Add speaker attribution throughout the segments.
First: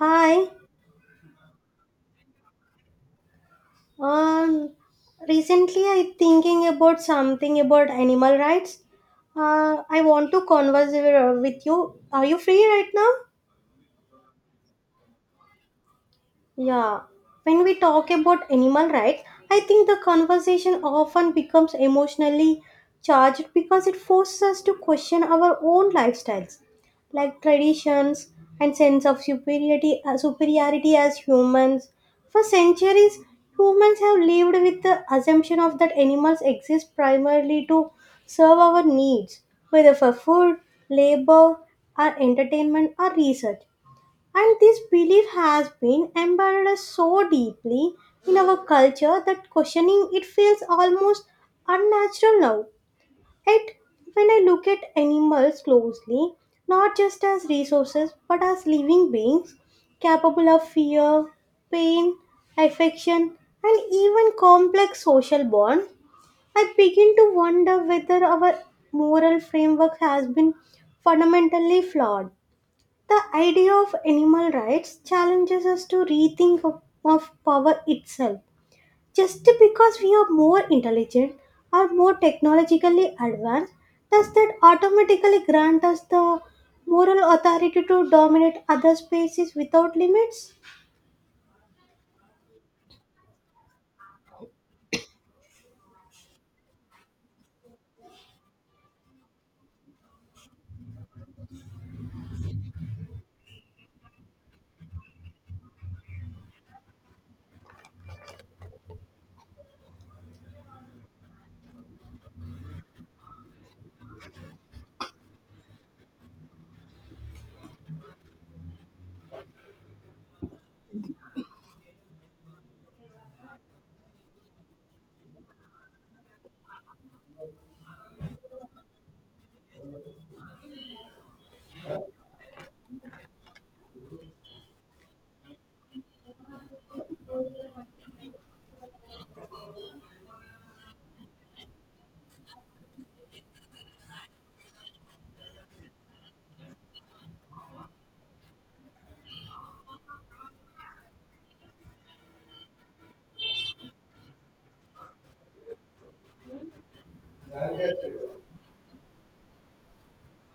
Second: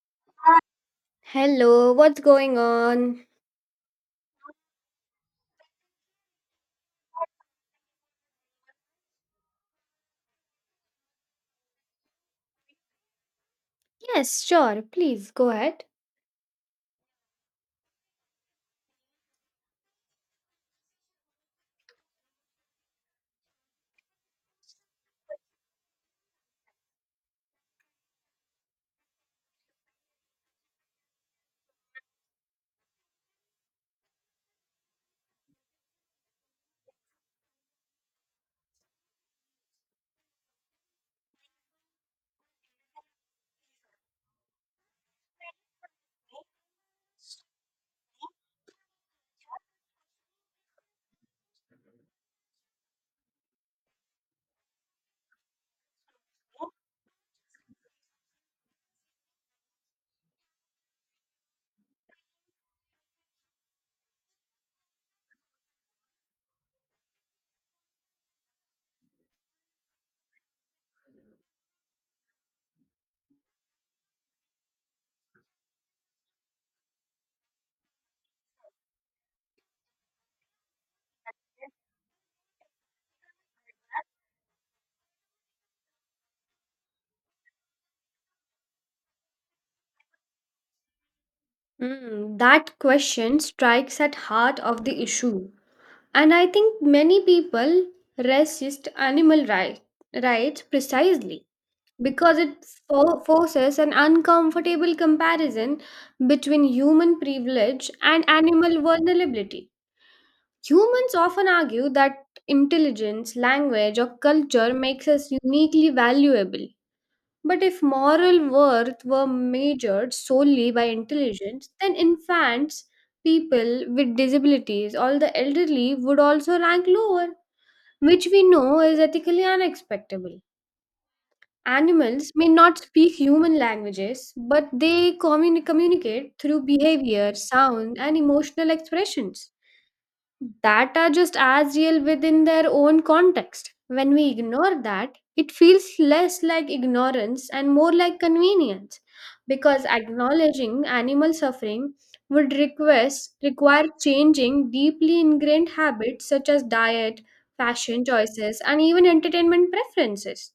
Speaker 1: Hi.
Speaker 2: Hello, what's going on?
Speaker 1: Um, Recently I thinking about something about animal rights. I want to converse with you. Are you free right now?
Speaker 2: Yes, sure. Please go ahead.
Speaker 1: Yeah, when we talk about animal rights, I think the conversation often becomes emotionally charged because it forces us to question our own lifestyles, like traditions and sense of superiority, superiority as humans. For centuries, humans have lived with the assumption of that animals exist primarily to serve our needs, whether for food, labor, or entertainment or research. And this belief has been embedded so deeply in our culture that questioning it feels almost unnatural now. Yet, when I look at animals closely, not just as resources but as living beings capable of fear, pain, affection, and even complex social bonds, I begin to wonder whether our moral framework has been fundamentally flawed. The idea of animal rights challenges us to rethink of power itself. Just because we are more intelligent or more technologically advanced, does that automatically grant us the moral authority to dominate other spaces without limits?
Speaker 2: That question strikes at heart of the issue, and I think many people resist rights precisely because it forces an uncomfortable comparison between human privilege and animal vulnerability. Humans often argue that intelligence, language, or culture makes us uniquely valuable, but if moral worth were measured solely by intelligence, then infants, people with disabilities, all the elderly would also rank lower, which we know is ethically unacceptable. Animals may not speak human languages, but they communicate through behavior, sound, and emotional expressions that are just as real within their own context. When we ignore that, it feels less like ignorance and more like convenience because acknowledging animal suffering would request require changing deeply ingrained habits such as diet, fashion choices and even entertainment preferences.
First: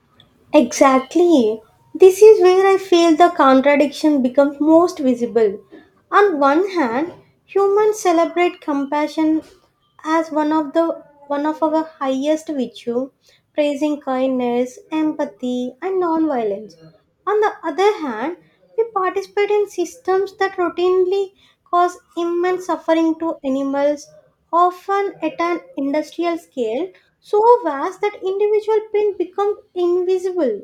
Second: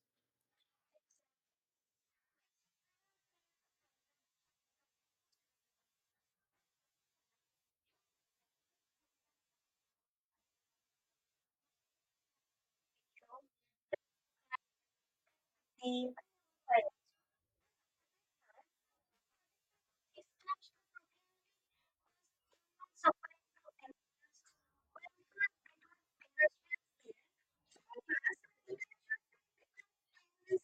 Speaker 1: Exactly. This is where I feel the contradiction becomes most visible. On one hand, humans celebrate compassion as one of our highest virtue, praising kindness, empathy, and nonviolence. On the other hand, we participate in systems that routinely cause immense suffering to animals, often at an industrial scale so vast that individual pain becomes invisible.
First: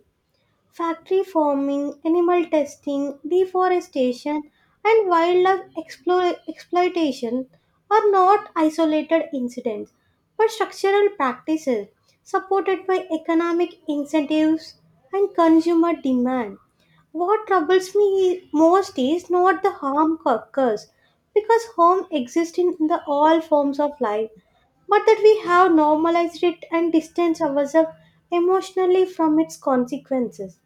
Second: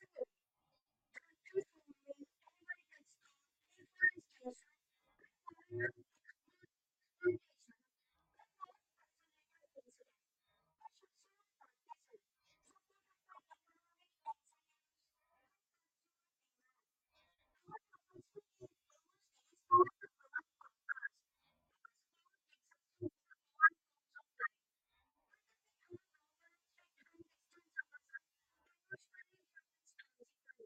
Speaker 1: Factory farming, animal testing, deforestation, and wildlife exploitation are not isolated incidents but structural practices supported by economic incentives and consumer demand. What troubles me most is not the harm occurs because harm exists in the all forms of life, but that we have normalized it and distanced ourselves emotionally from its consequences.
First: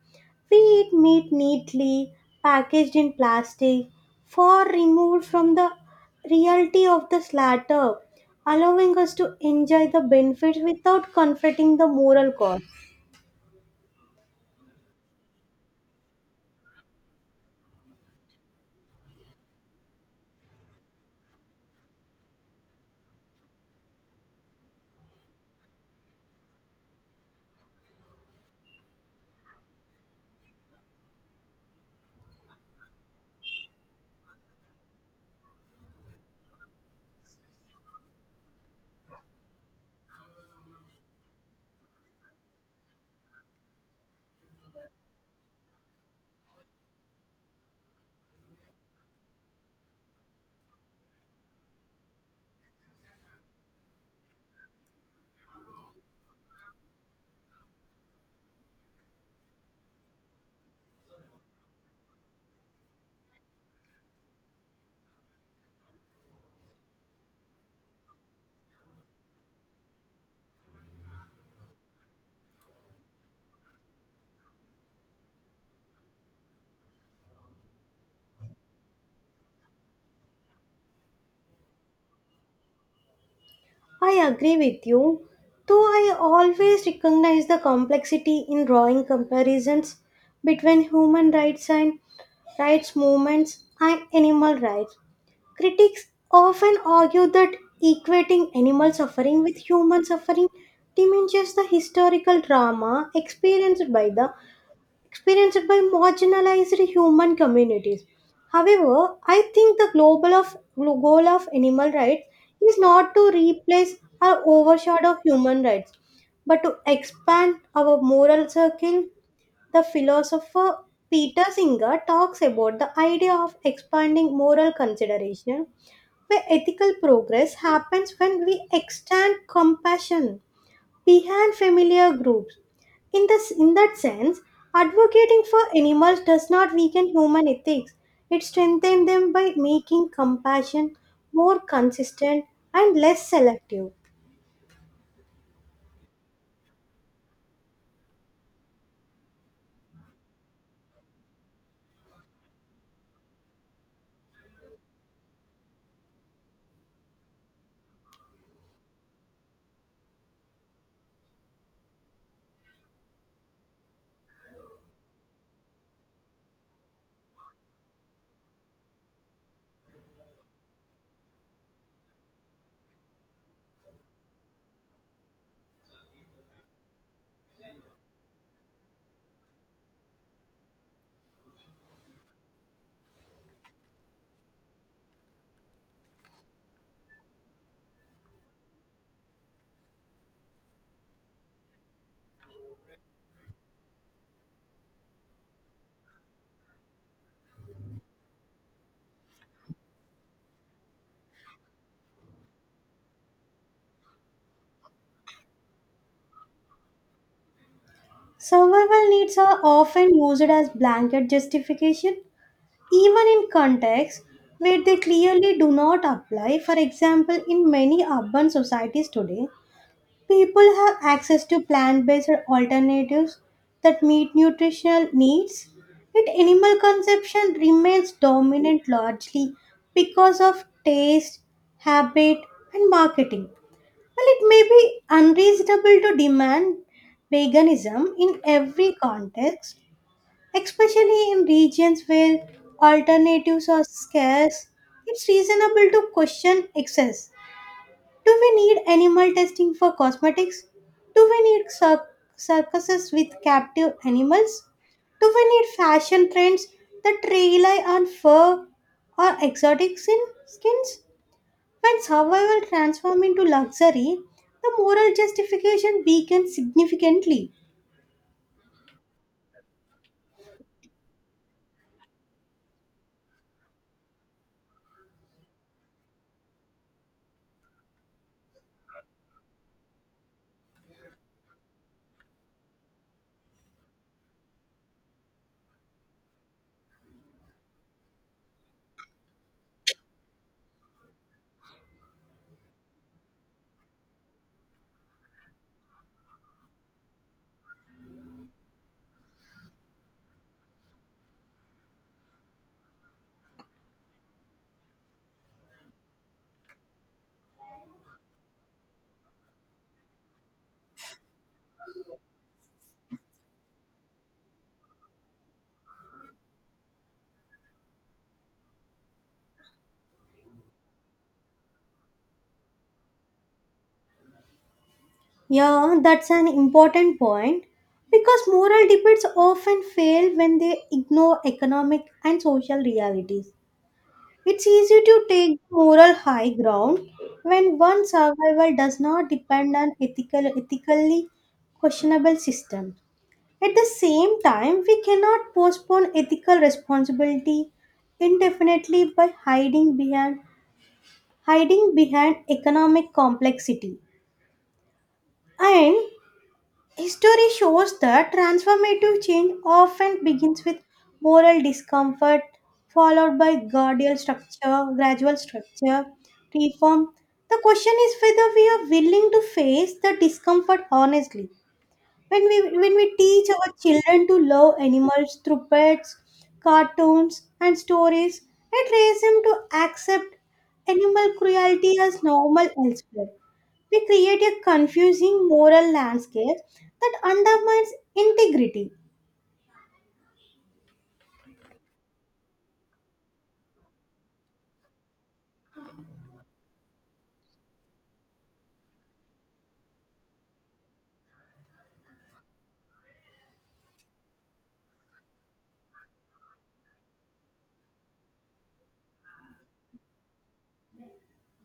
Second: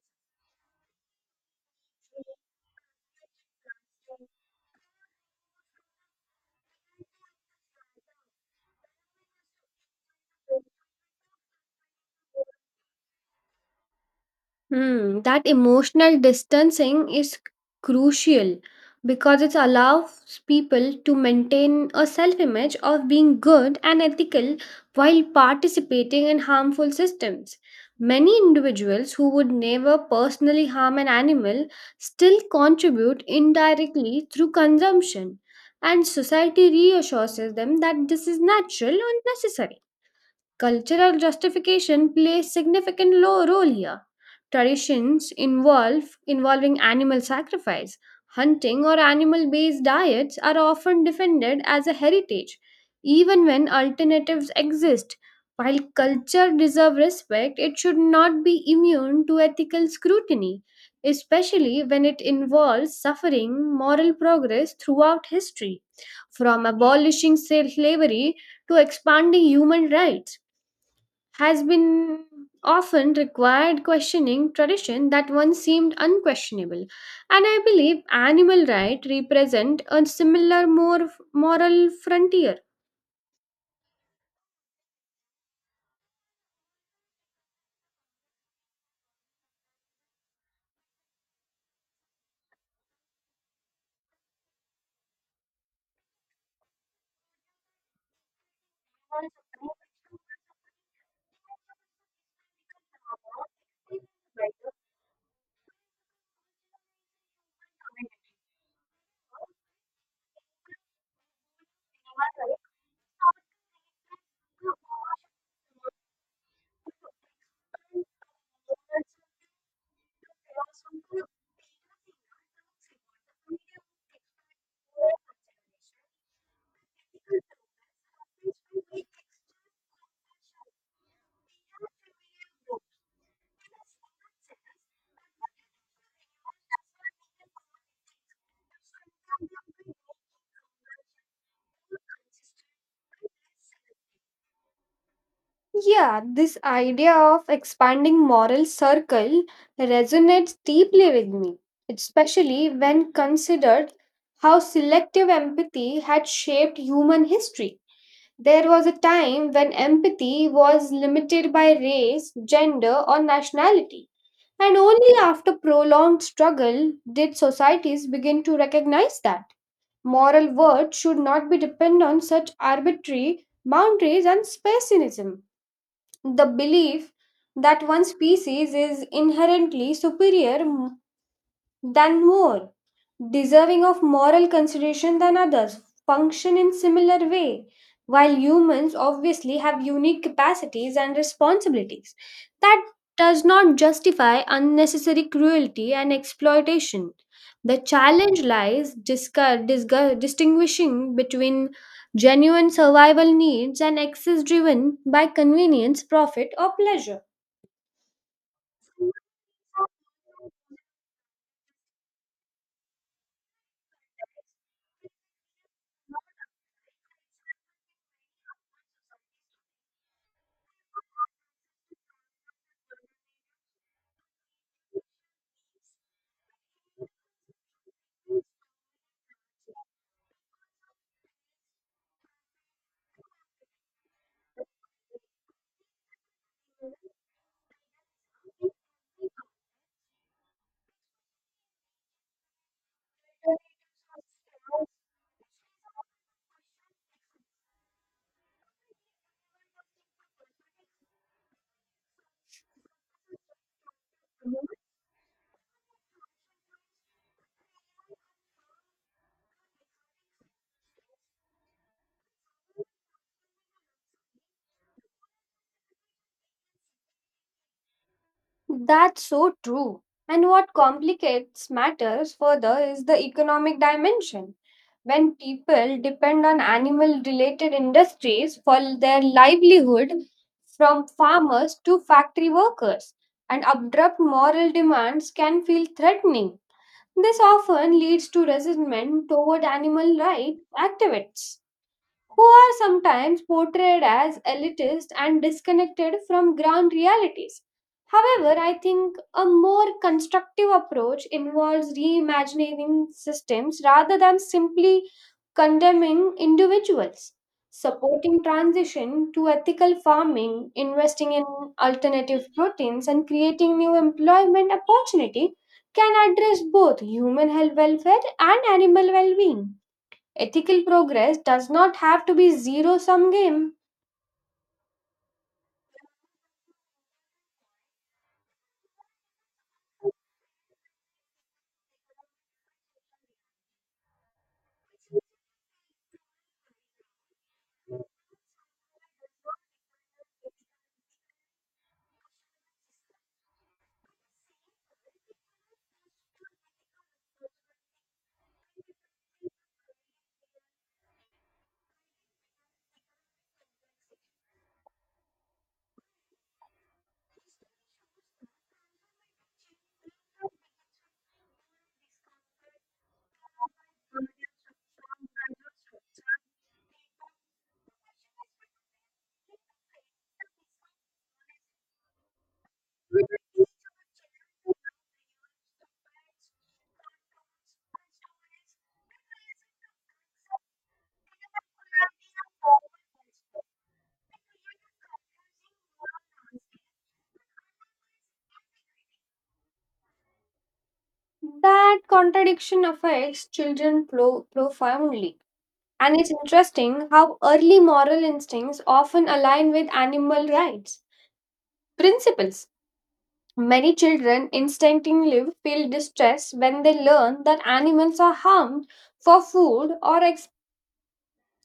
Speaker 1: We eat meat neatly, packaged in plastic, far removed from the reality of the slaughter, allowing us to enjoy the benefits without confronting the moral cost.
Speaker 2: That emotional distancing is crucial because it allows people to maintain a self image of being good and ethical while participating in harmful systems. Many individuals who would never personally harm an animal still contribute indirectly through consumption, and society reassures them that this is natural and necessary. Cultural justification plays significant role here. Traditions involve involving animal sacrifice, hunting or animal-based diets are often defended as a heritage even when alternatives exist. While culture deserves respect, it should not be immune to ethical scrutiny, especially when it involves suffering moral progress throughout history, from abolishing slavery to expanding human rights has been often required questioning tradition that once seemed unquestionable, and I believe animal rights represent a similar more moral frontier.
Speaker 1: I agree with you, though I always recognize the complexity in drawing comparisons between human rights and rights movements and animal rights. Critics often argue that equating animal suffering with human suffering diminishes the historical drama experienced by the experienced by marginalized human communities. However, I think the global of goal of animal rights is not to replace or overshadow human rights, but to expand our moral circle. The philosopher Peter Singer talks about the idea of expanding moral consideration. The ethical progress happens when we extend compassion behind familiar groups. In that sense, advocating for animals does not weaken human ethics, it strengthens them by making compassion more consistent and less selective.
Speaker 2: Yeah, this idea of expanding moral circle resonates deeply with me, especially when considered how selective empathy had shaped human history. There was a time when empathy was limited by race, gender, or nationality, and only after prolonged struggle did societies begin to recognize that. Moral worth should not be dependent on such arbitrary boundaries and speciesism. The belief that one species is inherently superior than more, deserving of moral consideration than others, function in similar way, while humans obviously have unique capacities and responsibilities. That does not justify unnecessary cruelty and exploitation. The challenge lies distinguishing between genuine survival needs and excess driven by convenience, profit, or pleasure.
Speaker 1: Survival needs are often used as blanket justification, even in contexts where they clearly do not apply. For example, in many urban societies today, people have access to plant based alternatives that meet nutritional needs, yet, animal consumption remains dominant largely because of taste, habit, and marketing. While it may be unreasonable to demand veganism in every context, especially in regions where alternatives are scarce, it's reasonable to question excess. Do we need animal testing for cosmetics? Do we need circuses with captive animals? Do we need fashion trends that rely on fur or exotic sin skins? When survival transforms into luxury, the moral justification weakens significantly.
Speaker 2: That's so true. And what complicates matters further is the economic dimension. When people depend on animal related industries for their livelihood, from farmers to factory workers, and abrupt moral demands can feel threatening. This often leads to resentment toward animal rights activists who are sometimes portrayed as elitist and disconnected from ground realities. However, I think a more constructive approach involves reimagining systems rather than simply condemning individuals, supporting transition to ethical farming, investing in alternative proteins, and creating new employment opportunity can address both human health welfare and animal well-being. Ethical progress does not have to be zero sum game.
Speaker 1: Yeah, that's an important point because moral debates often fail when they ignore economic and social realities. It's easy to take moral high ground when one survival does not depend on ethically questionable systems. At the same time, we cannot postpone ethical responsibility indefinitely by hiding behind economic complexity. And history shows that transformative change often begins with moral discomfort, followed by gradual structure, reform. The question is whether we are willing to face the discomfort honestly when we when we teach our children to love animals through pets, cartoons and stories. It raises them to accept animal cruelty as normal elsewhere. We create a confusing moral landscape that undermines integrity.
Speaker 2: That contradiction affects children profoundly. And it's interesting how early moral instincts often align with animal rights principles. Many children instinctively feel distress when they learn that animals are harmed for food or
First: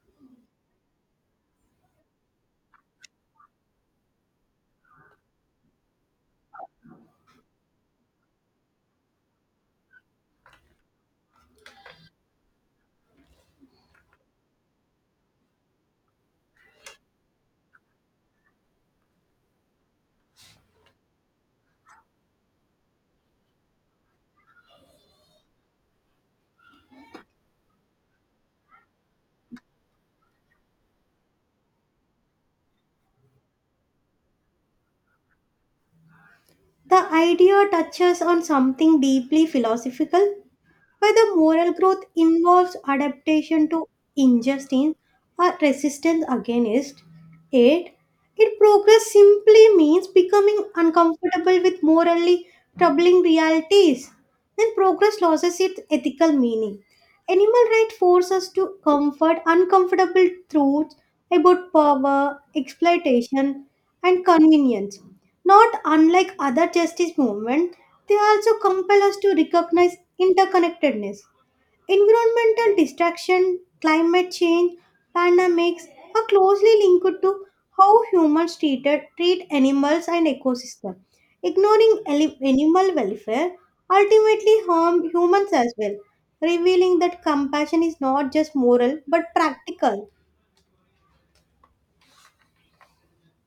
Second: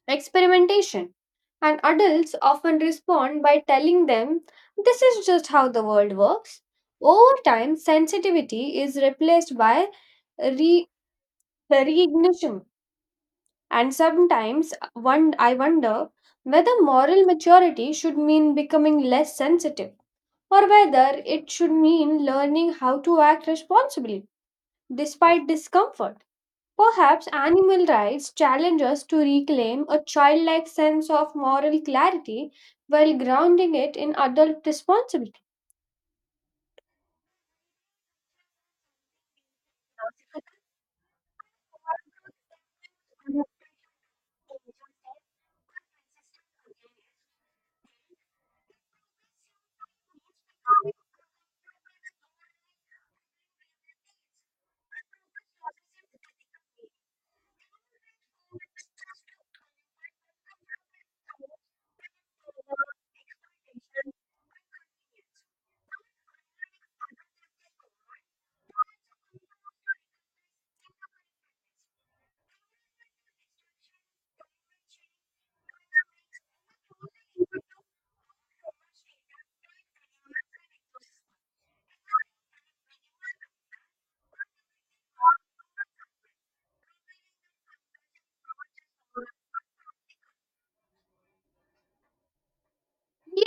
Speaker 2: experimentation. And adults often respond by telling them, "This is just how the world works." Over time, sensitivity is replaced by re- reignition. And sometimes one, I wonder whether moral maturity should mean becoming less sensitive or whether it should mean learning how to act responsibly despite discomfort. Perhaps animal rights challenge us to reclaim a childlike sense of moral clarity while grounding it in adult responsibility.
Speaker 1: The idea touches on something deeply philosophical, whether moral growth involves adaptation to injustice or resistance against it. It progress simply means becoming uncomfortable with morally troubling realities. Then progress loses its ethical meaning. Animal rights force us to comfort uncomfortable truths about power, exploitation, and convenience. Not unlike other justice movements, they also compel us to recognize interconnectedness. Environmental destruction, climate change, pandemics are closely linked to how humans treat animals and ecosystem. Ignoring animal welfare ultimately harm humans as well, revealing that compassion is not just moral but practical.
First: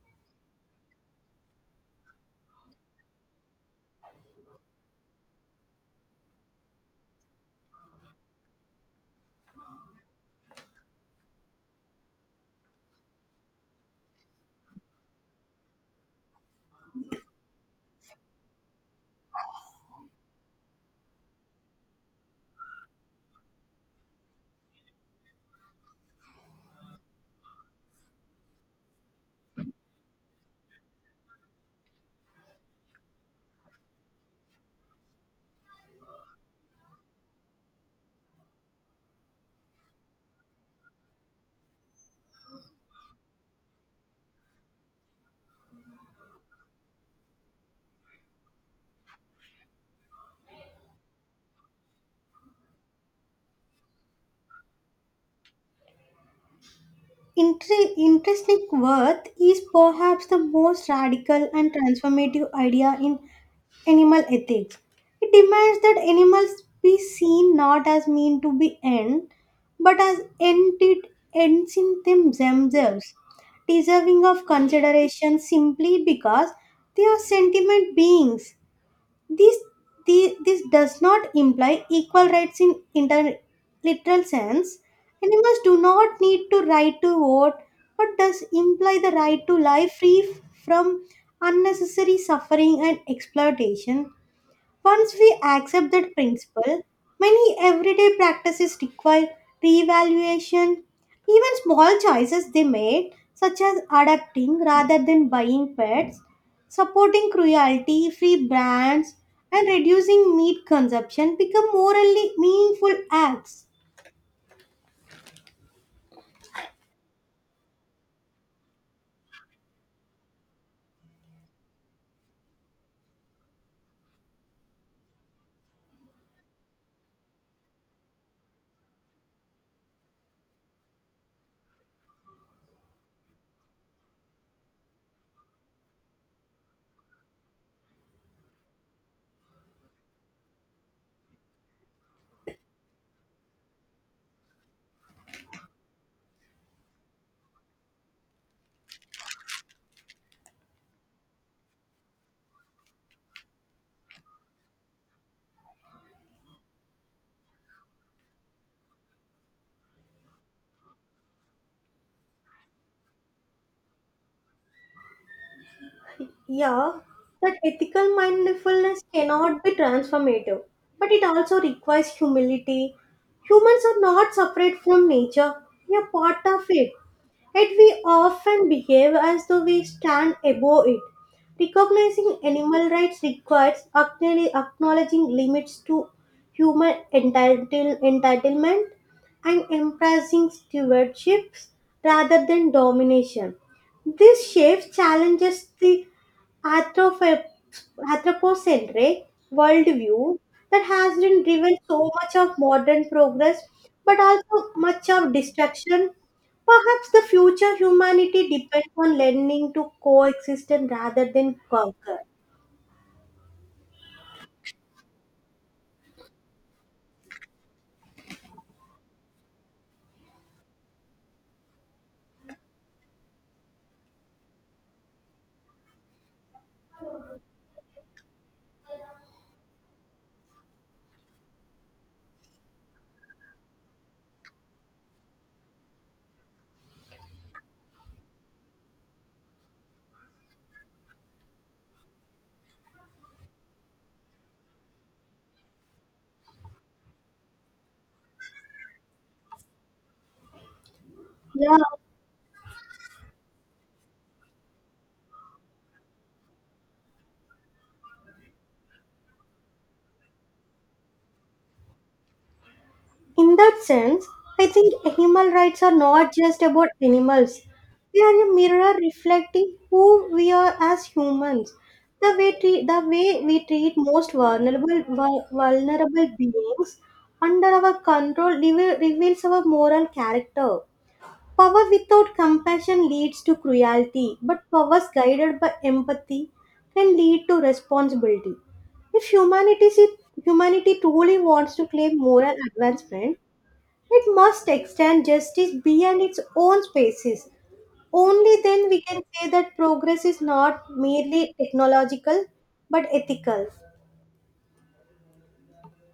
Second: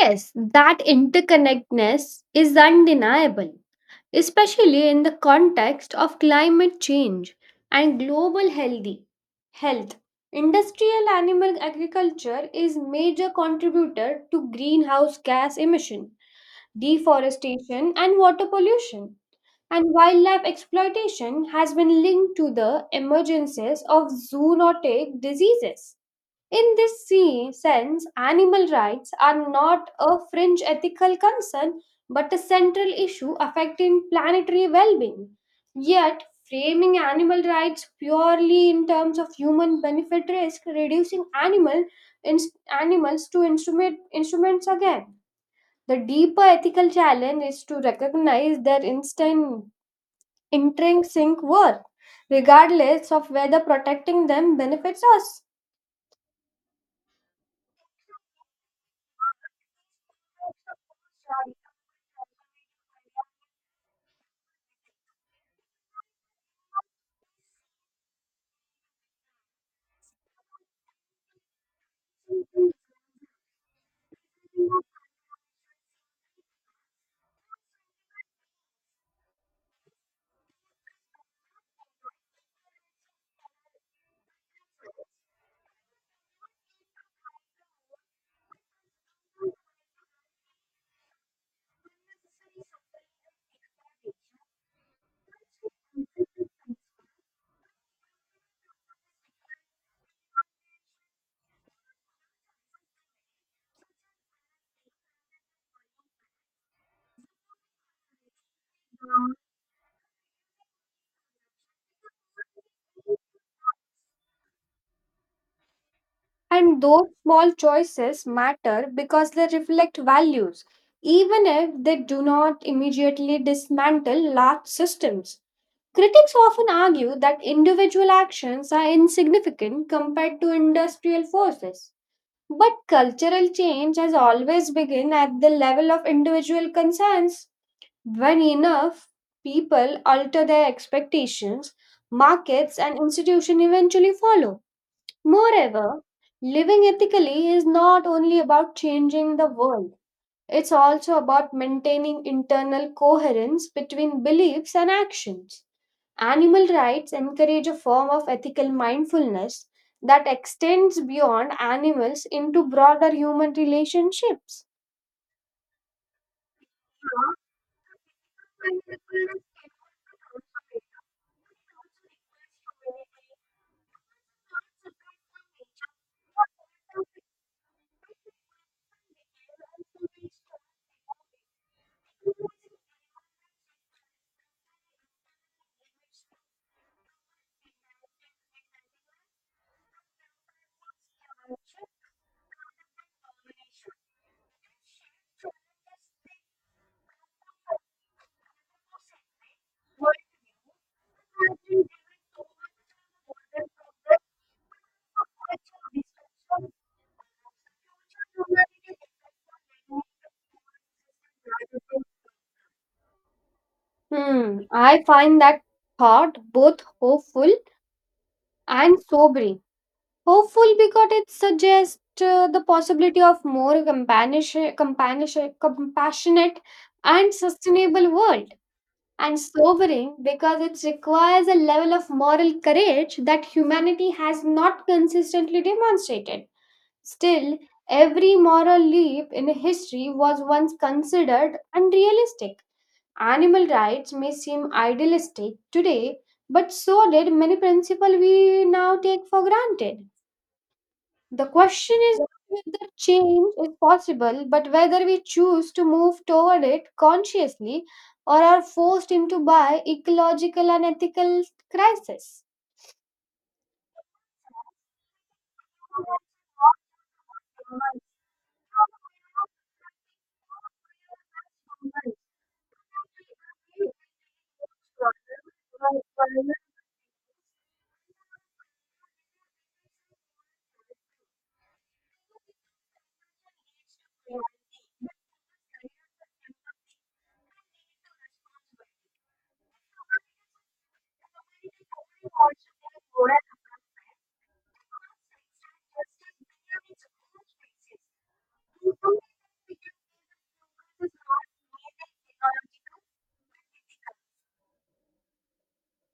Speaker 2: Yes, that interconnectedness is undeniable, especially in the context of climate change and global health. Industrial animal agriculture is major contributor to greenhouse gas emission, deforestation and water pollution and wildlife exploitation has been linked to the emergences of zoonotic diseases. In this sense, animal rights are not a fringe ethical concern but a central issue affecting planetary well being. Yet, framing animal rights purely in terms of human benefit risk, reducing animal, animals to instruments again the deeper ethical challenge is to recognize their instant intrinsic worth, regardless of whether protecting them benefits us.
Speaker 1: Intrinsic worth is perhaps the most radical and transformative idea in animal ethics. It demands that animals be seen not as mean to be end, but as ended ends in them themselves, deserving of consideration simply because they are sentient beings. This, this does not imply equal rights in interliteral sense. Animals do not need to right to vote, but does imply the right to life free from unnecessary suffering and exploitation. Once we accept that principle, many everyday practices require reevaluation. Even small choices they made, such as adapting rather than buying pets, supporting cruelty free brands, and reducing meat consumption, become morally meaningful acts.
Speaker 2: And those small choices matter because they reflect values, even if they do not immediately dismantle large systems. Critics often argue that individual actions are insignificant compared to industrial forces. But cultural change has always begun at the level of individual concerns. When enough people alter their expectations, markets and institutions eventually follow. Moreover, living ethically is not only about changing the world, it's also about maintaining internal coherence between beliefs and actions. Animal rights encourage a form of ethical mindfulness that extends beyond animals into broader human relationships.
Speaker 1: Yeah, that ethical mindfulness cannot be transformative, but it also requires humility. Humans are not separate from nature, we are part of it. Yet we often behave as though we stand above it. Recognizing animal rights requires acknowledging limits to human entitlement and embracing stewardship rather than domination. This shift challenges the anthropo- anthropocentric worldview that has been driven so much of modern progress but also much of destruction. Perhaps the future humanity depends on learning to coexist and rather than conquer.
Speaker 2: I find that thought both hopeful and sobering. Hopeful because it suggests the possibility of more compassionate and sustainable world. And sobering because it requires a level of moral courage that humanity has not consistently demonstrated. Still, every moral leap in history was once considered unrealistic. Animal rights may seem idealistic today, but so did many principles we now take for granted. The
Speaker 1: Yeah,
Speaker 2: question is not whether change is possible, but whether we choose to move toward it consciously or are forced into by ecological and ethical crisis.
Speaker 1: in that sense, I think animal rights are not just about animals. They are a mirror reflecting who we are as humans. The way we treat most vulnerable beings under our control reveals our moral character. Power without compassion leads to cruelty, but powers guided by empathy can lead to responsibility. If humanity truly wants to claim moral advancement, it must extend justice beyond its own spaces. Only then we can say that progress is not merely technological but ethical.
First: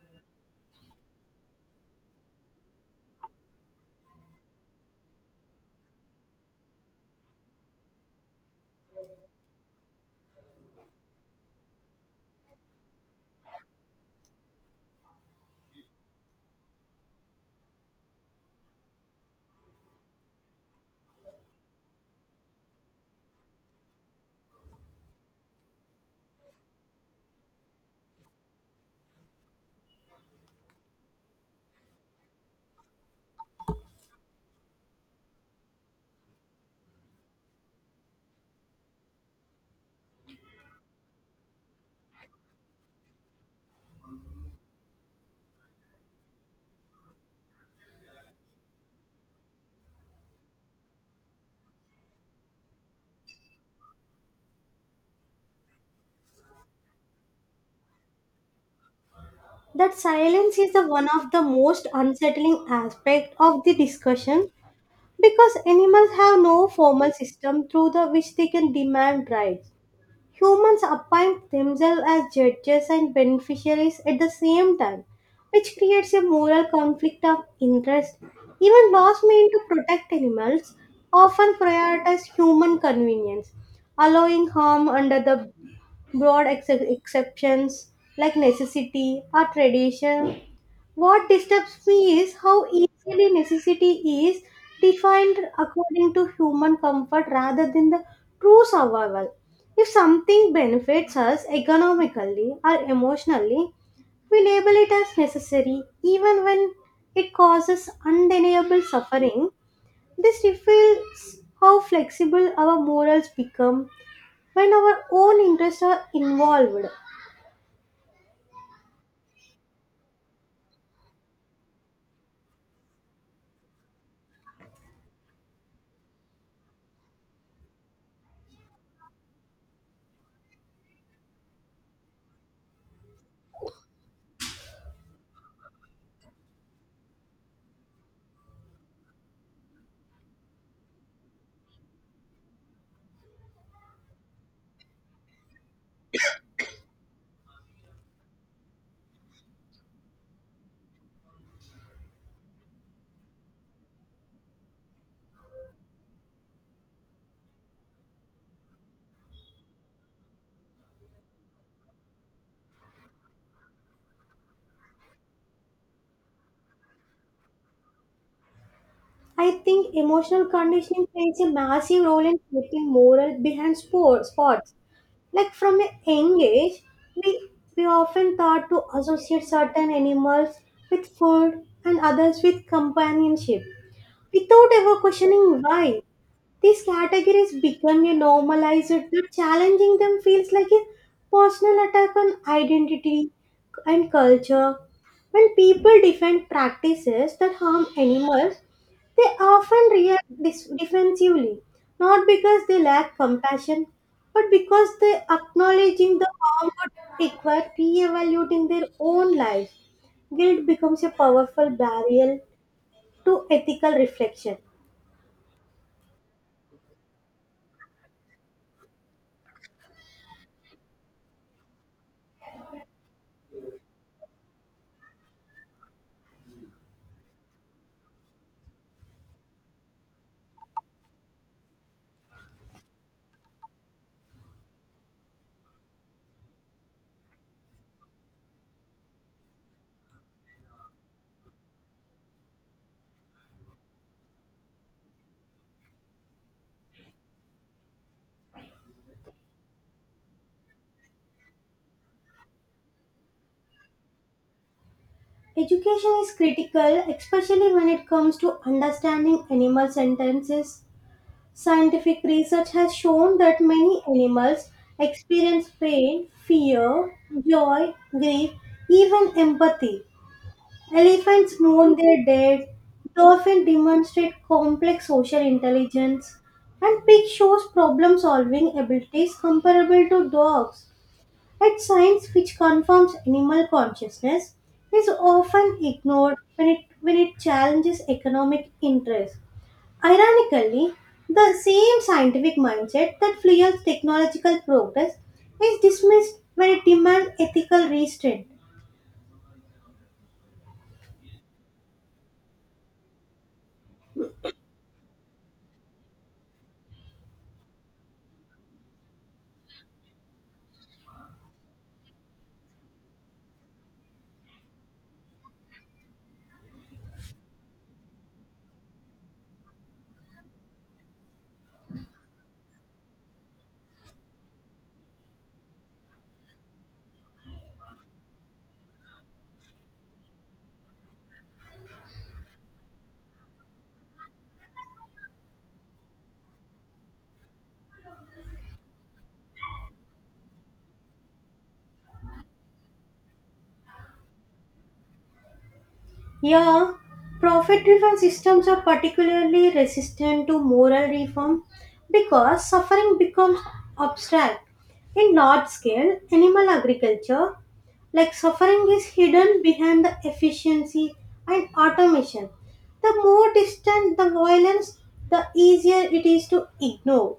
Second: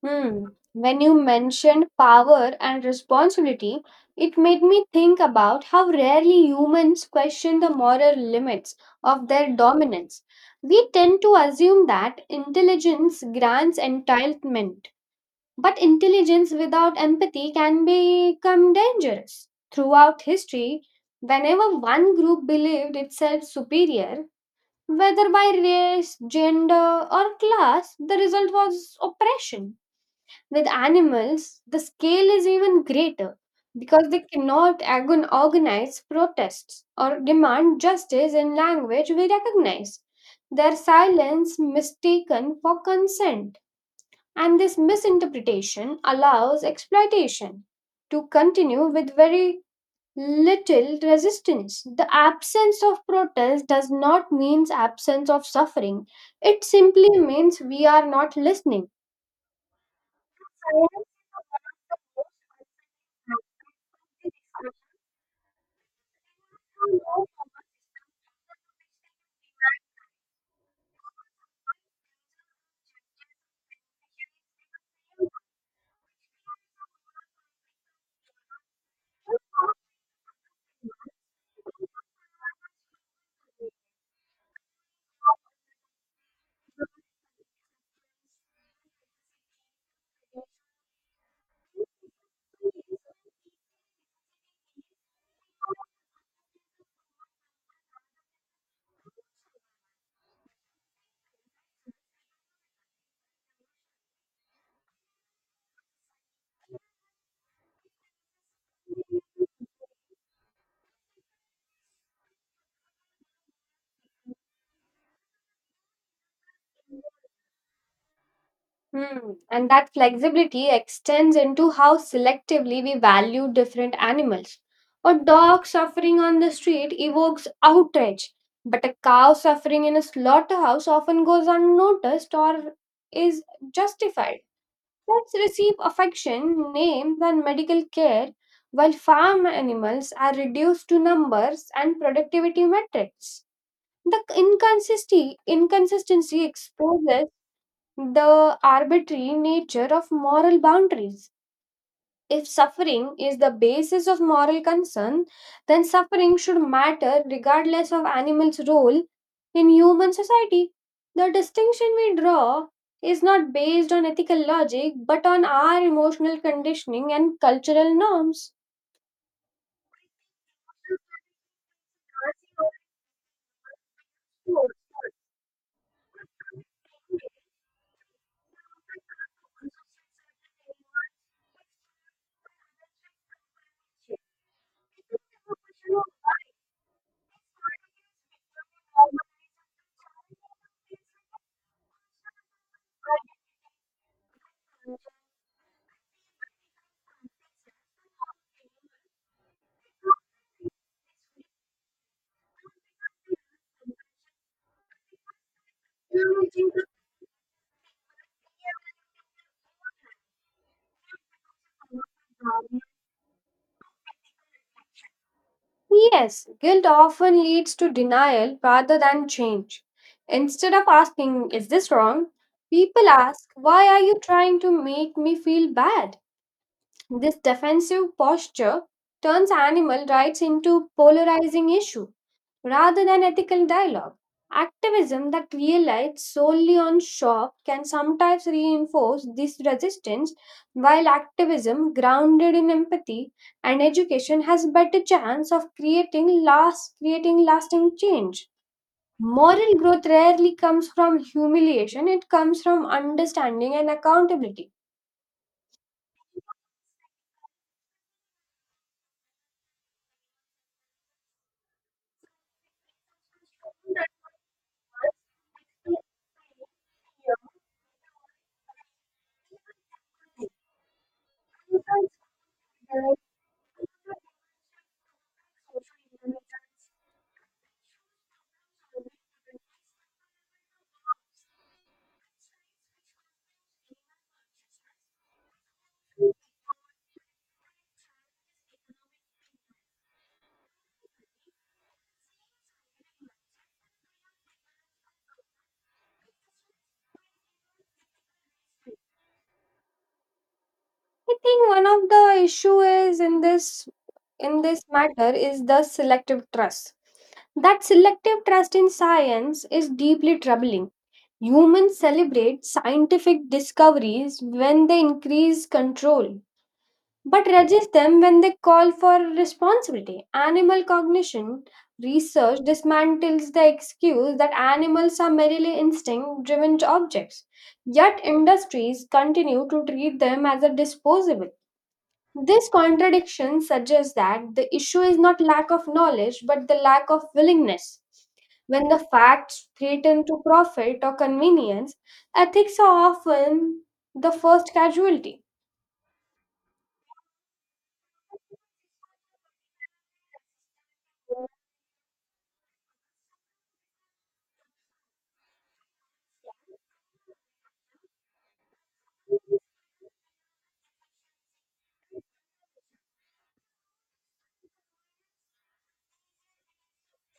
Speaker 2: Hmm. When you mentioned power and responsibility, it made me think about how rarely humans question the moral limits of their dominance. We tend to assume that intelligence grants entitlement, but intelligence without empathy can become dangerous. Throughout history, whenever one group believed itself superior, whether by race, gender, or class, the result was oppression. With animals, the scale is even greater because they cannot organize protests or demand justice in language we recognize. Their silence mistaken for consent and this misinterpretation allows exploitation to continue with very little resistance. The absence of protest does not mean absence of suffering, it simply means we are not listening.
Speaker 1: That silence is the one of the most unsettling aspects of the discussion. Because animals have no formal system through the which they can demand rights. Humans appoint themselves as judges and beneficiaries at the same time, which creates a moral conflict of interest. Even laws meant to protect animals often prioritize human convenience, allowing harm under the broad exceptions like necessity or tradition. What disturbs me is how easily necessity is defined according to human comfort rather than the true survival. If something benefits us economically or emotionally, we label it as necessary even when it causes undeniable suffering. This reveals how flexible our morals become when our own interests are involved.
Speaker 2: Hmm. And that flexibility extends into how selectively we value different animals. A dog suffering on the street evokes outrage, but a cow suffering in a slaughterhouse often goes unnoticed or is justified. Pets receive affection, names, and medical care, while farm animals are reduced to numbers and productivity metrics. The inconsistency exposes the arbitrary nature of moral boundaries. If suffering is the basis of moral concern, then suffering should matter regardless of animals' role in human society. The distinction we draw is not based on ethical logic but on our emotional conditioning and cultural norms.
Speaker 1: I think emotional conditioning plays a massive role in shaping moral behind sports. Like from a young age, we, we often thought to associate certain animals with food and others with companionship without ever questioning why. These categories become a normalized that challenging them feels like a personal attack on identity and culture. When people defend practices that harm animals, they often react defensively, not because they lack compassion, but because they acknowledging the harm would require re-evaluating their own lives. Guilt becomes a powerful barrier to ethical reflection.
Speaker 2: Yes, guilt often leads to denial rather than change. Instead of asking, "Is this wrong?" people ask, "Why are you trying to make me feel bad?" This defensive posture turns animal rights into a polarizing issue rather than ethical dialogue. Activism that relies solely on shock can sometimes reinforce this resistance, while activism grounded in empathy and education has better chance of creating lasting change. Moral growth rarely comes from humiliation, it comes from understanding and accountability.
Speaker 1: Education is critical, especially when it comes to understanding animal sentences. Scientific research has shown that many animals experience pain, fear, joy, grief, even empathy. Elephants mourn their dead, dolphins demonstrate complex social intelligence, and pig shows problem solving abilities comparable to dogs. Yet science which confirms animal consciousness is often ignored when it challenges economic interests. Ironically, the same scientific mindset that fuels technological progress is dismissed when it demands ethical restraint.
Speaker 2: I think one of the issue is in this matter is the selective trust. That selective trust in science is deeply troubling. Humans celebrate scientific discoveries when they increase control, but resist them when they call for responsibility. Animal cognition research dismantles the excuse that animals are merely instinct driven objects, yet, industries continue to treat them as a disposable. This contradiction suggests that the issue is not lack of knowledge but the lack of willingness. When the facts threaten to profit or convenience, ethics are often the first casualty.
Speaker 1: Yeah, profit driven systems are particularly resistant to moral reform because suffering becomes abstract. In large scale animal agriculture, like suffering is hidden behind the efficiency and automation. The more distant the violence, the easier it is to ignore.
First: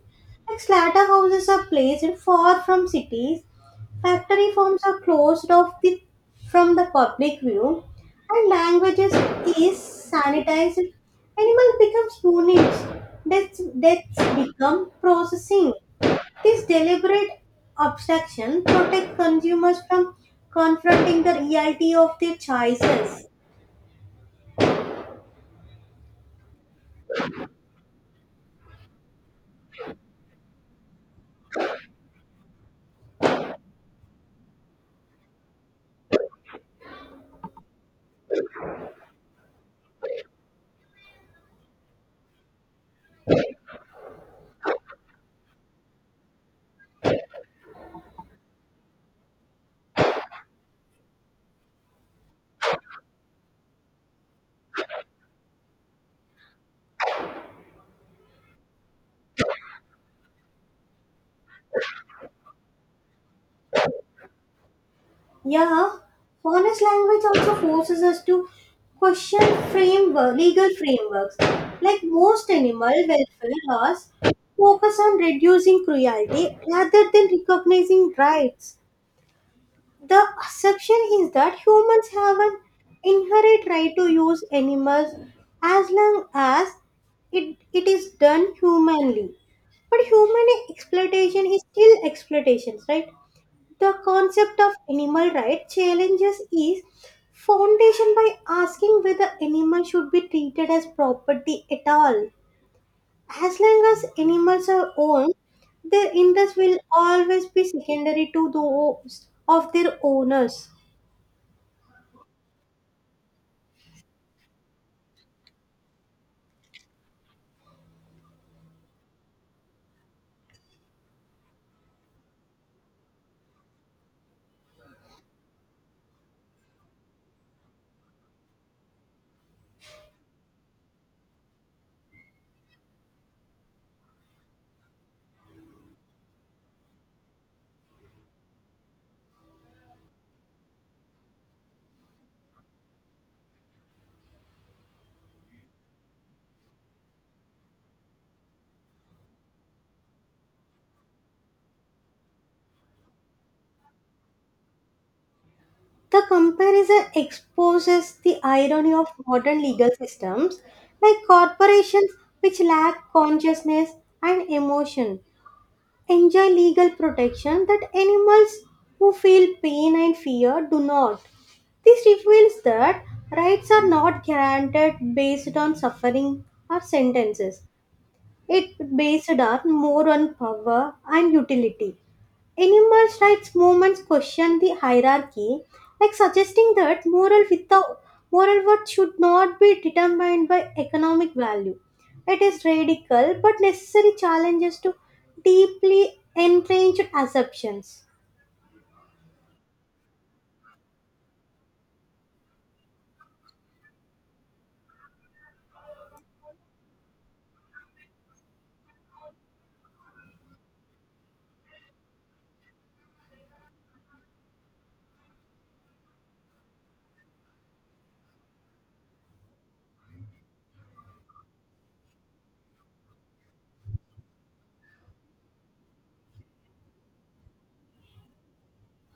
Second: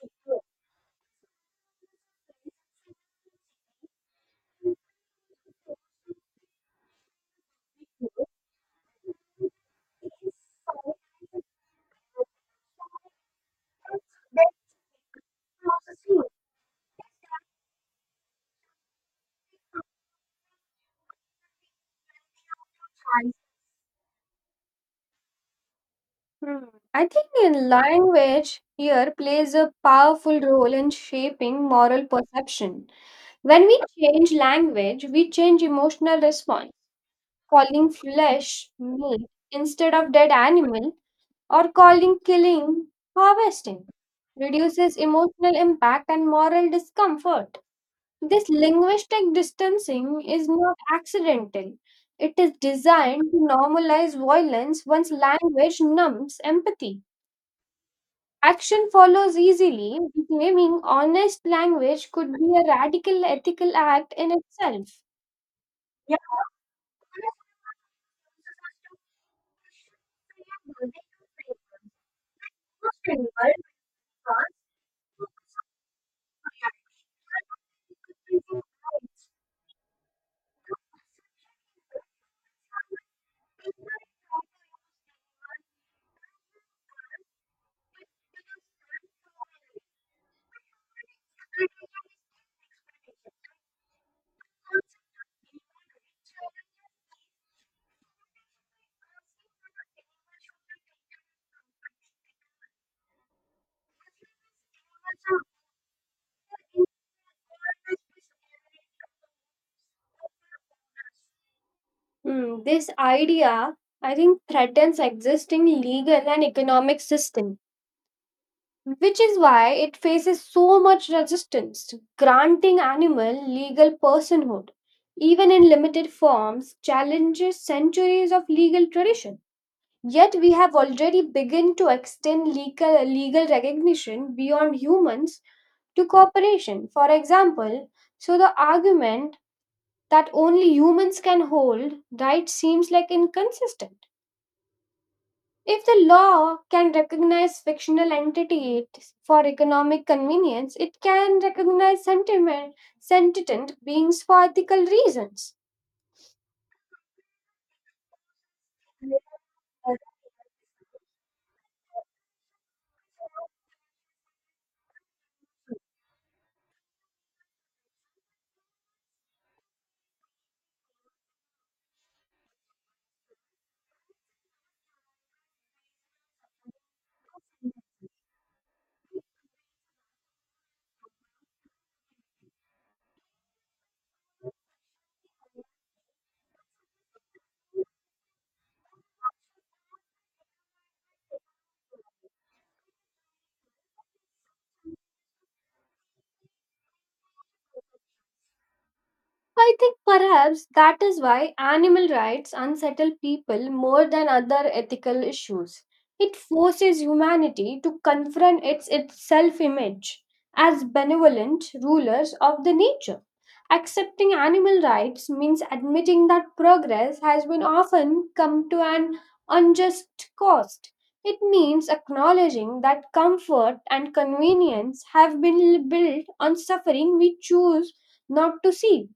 Speaker 1: Like slaughterhouses are placed far from cities, factory farms are closed from the public view, and languages is sanitized. Animal becomes units, deaths become processing. This deliberate obstruction protects consumers from confronting the reality of their choices.
Speaker 2: I think the language here plays a powerful role in shaping moral perception. When we change language, we change emotional response. Calling flesh meat instead of dead animal or calling killing harvesting reduces emotional impact and moral discomfort. This linguistic distancing is not accidental. It is designed to normalize violence once language numbs empathy. Action follows easily. Reclaiming honest language could be a radical ethical act in itself.
Speaker 1: Yeah, honest language also forces us to question legal frameworks. Like most animal welfare laws, focus on reducing cruelty rather than recognizing rights. The assumption is that humans have an inherent right to use animals as long as it is done humanly. But human exploitation is still exploitation, right? The concept of animal right challenges is foundation by asking whether animals should be treated as property at all. As long as animals are owned, their interests will always be secondary to those of their owners.
Speaker 2: This idea, I think, threatens existing legal and economic systems which is why it faces so much resistance. Granting animal legal personhood, even in limited forms, challenges centuries of legal tradition. Yet we have already begun to extend legal recognition beyond humans to cooperation. For example, so the argument that only humans can hold rights seems like inconsistent if the law can recognize fictional entities for economic convenience, it can recognize sentient beings for ethical reasons.
Speaker 1: The comparison exposes the irony of modern legal systems like corporations which lack consciousness and emotion enjoy legal protection that animals who feel pain and fear do not. This reveals that rights are not granted based on suffering or sentences. It based on more on power and utility. Animal rights movements question the hierarchy, like suggesting that moral worth should not be determined by economic value. It is radical but necessary challenges to deeply entrenched assumptions.
Speaker 2: I think perhaps that is why animal rights unsettle people more than other ethical issues. It forces humanity to confront its self image as benevolent rulers of the nature. Accepting animal rights means admitting that progress has been often come to an unjust cost. It means acknowledging that comfort and convenience have been built on suffering we choose not to see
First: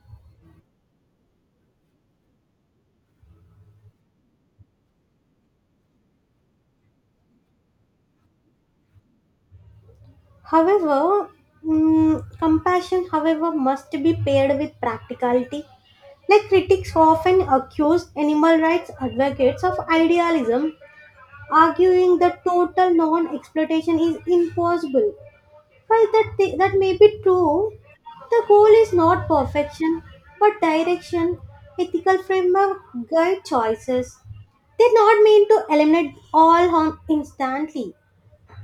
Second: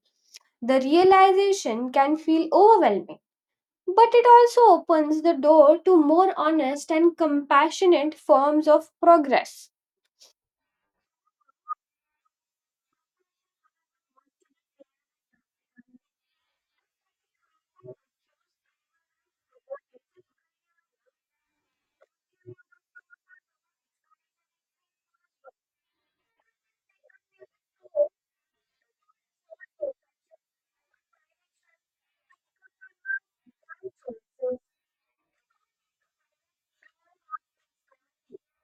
Speaker 2: the realization can feel overwhelming, but it also opens the door to more honest and compassionate forms of progress.
Speaker 1: However, compassion, however, must be paired with practicality. Like critics often accuse animal rights advocates of idealism, arguing that total non exploitation is impossible. Well, that may be true. The goal is not perfection, but direction, ethical framework, guide choices. They not mean to eliminate all harm instantly.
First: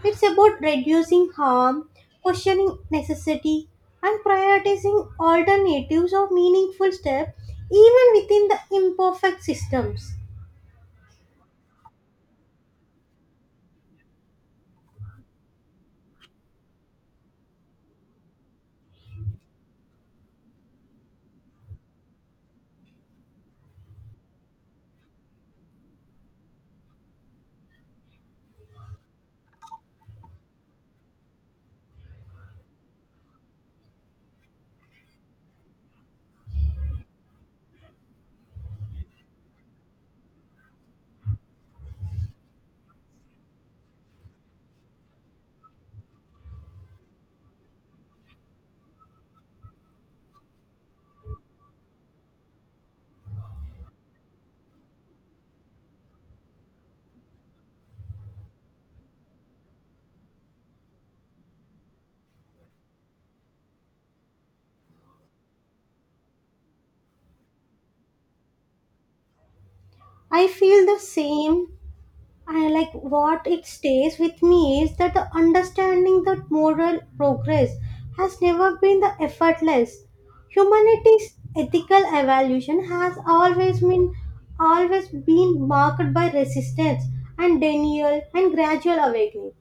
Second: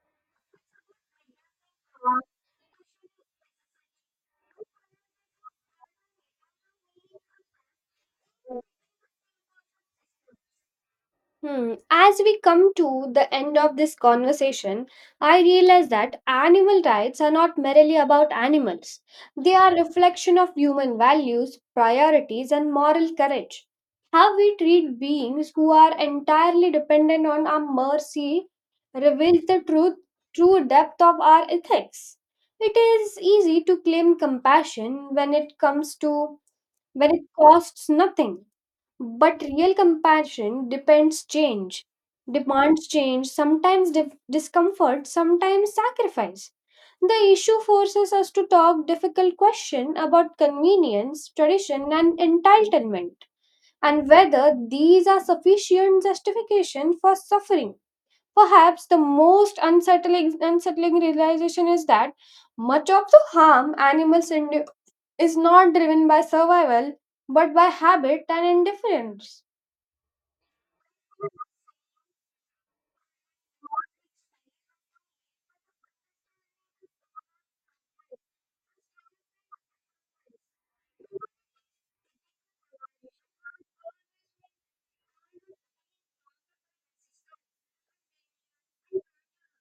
Speaker 1: It's about reducing harm, questioning necessity, and prioritizing alternatives or meaningful steps even within the imperfect systems.
Speaker 2: Hmm. As we come to the end of this conversation, I realize that animal rights are not merely about animals. They are a reflection of human values, priorities, and moral courage. How we treat beings who are entirely dependent on our mercy reveals true depth of our ethics. It is easy to claim compassion when it costs nothing but real compassion depends change, demands change, sometimes discomfort, sometimes sacrifice. The issue forces us to talk difficult question about convenience, tradition, and entitlement, and whether these are sufficient justification for suffering. Perhaps the most unsettling realization is that much of the harm animals endure is not driven by survival but by habit and indifference.
Speaker 1: I feel the same. I like what it stays with me is that the understanding that moral progress has never been the effortless. Humanity's ethical evolution has always been marked by resistance and denial and gradual awakening.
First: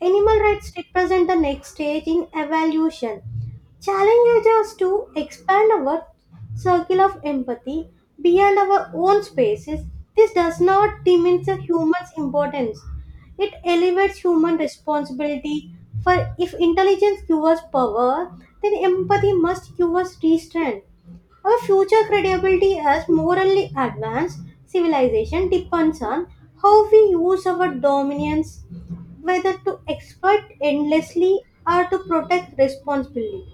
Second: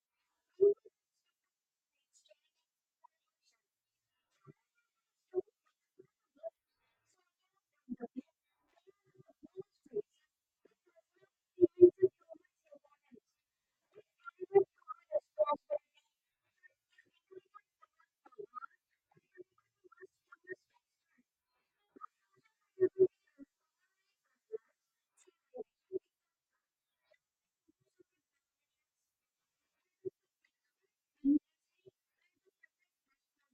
Speaker 1: Animal rights represent the next stage in evolution, challenges us to expand our circle of empathy beyond our own spaces, this does not diminish a human's importance. It elevates human responsibility. For if intelligence gives us power, then empathy must give us restraint. Our future credibility as morally advanced civilization depends on how we use our dominance, whether to exploit endlessly or to protect responsibly.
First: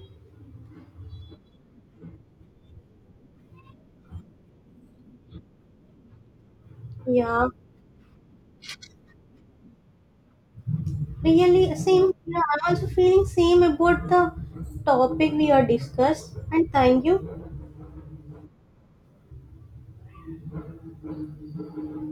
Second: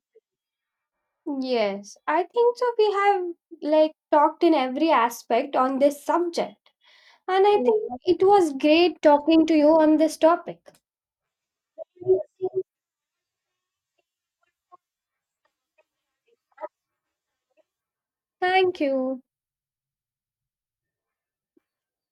Speaker 2: Yes, I think so. We have like talked in every aspect on this subject,
Speaker 1: Yeah.
Speaker 2: and I think it was great talking to you on this topic.
Speaker 1: Really, same. Yeah, I'm also feeling same about the topic we are discussed. And thank you.
Speaker 2: Thank you.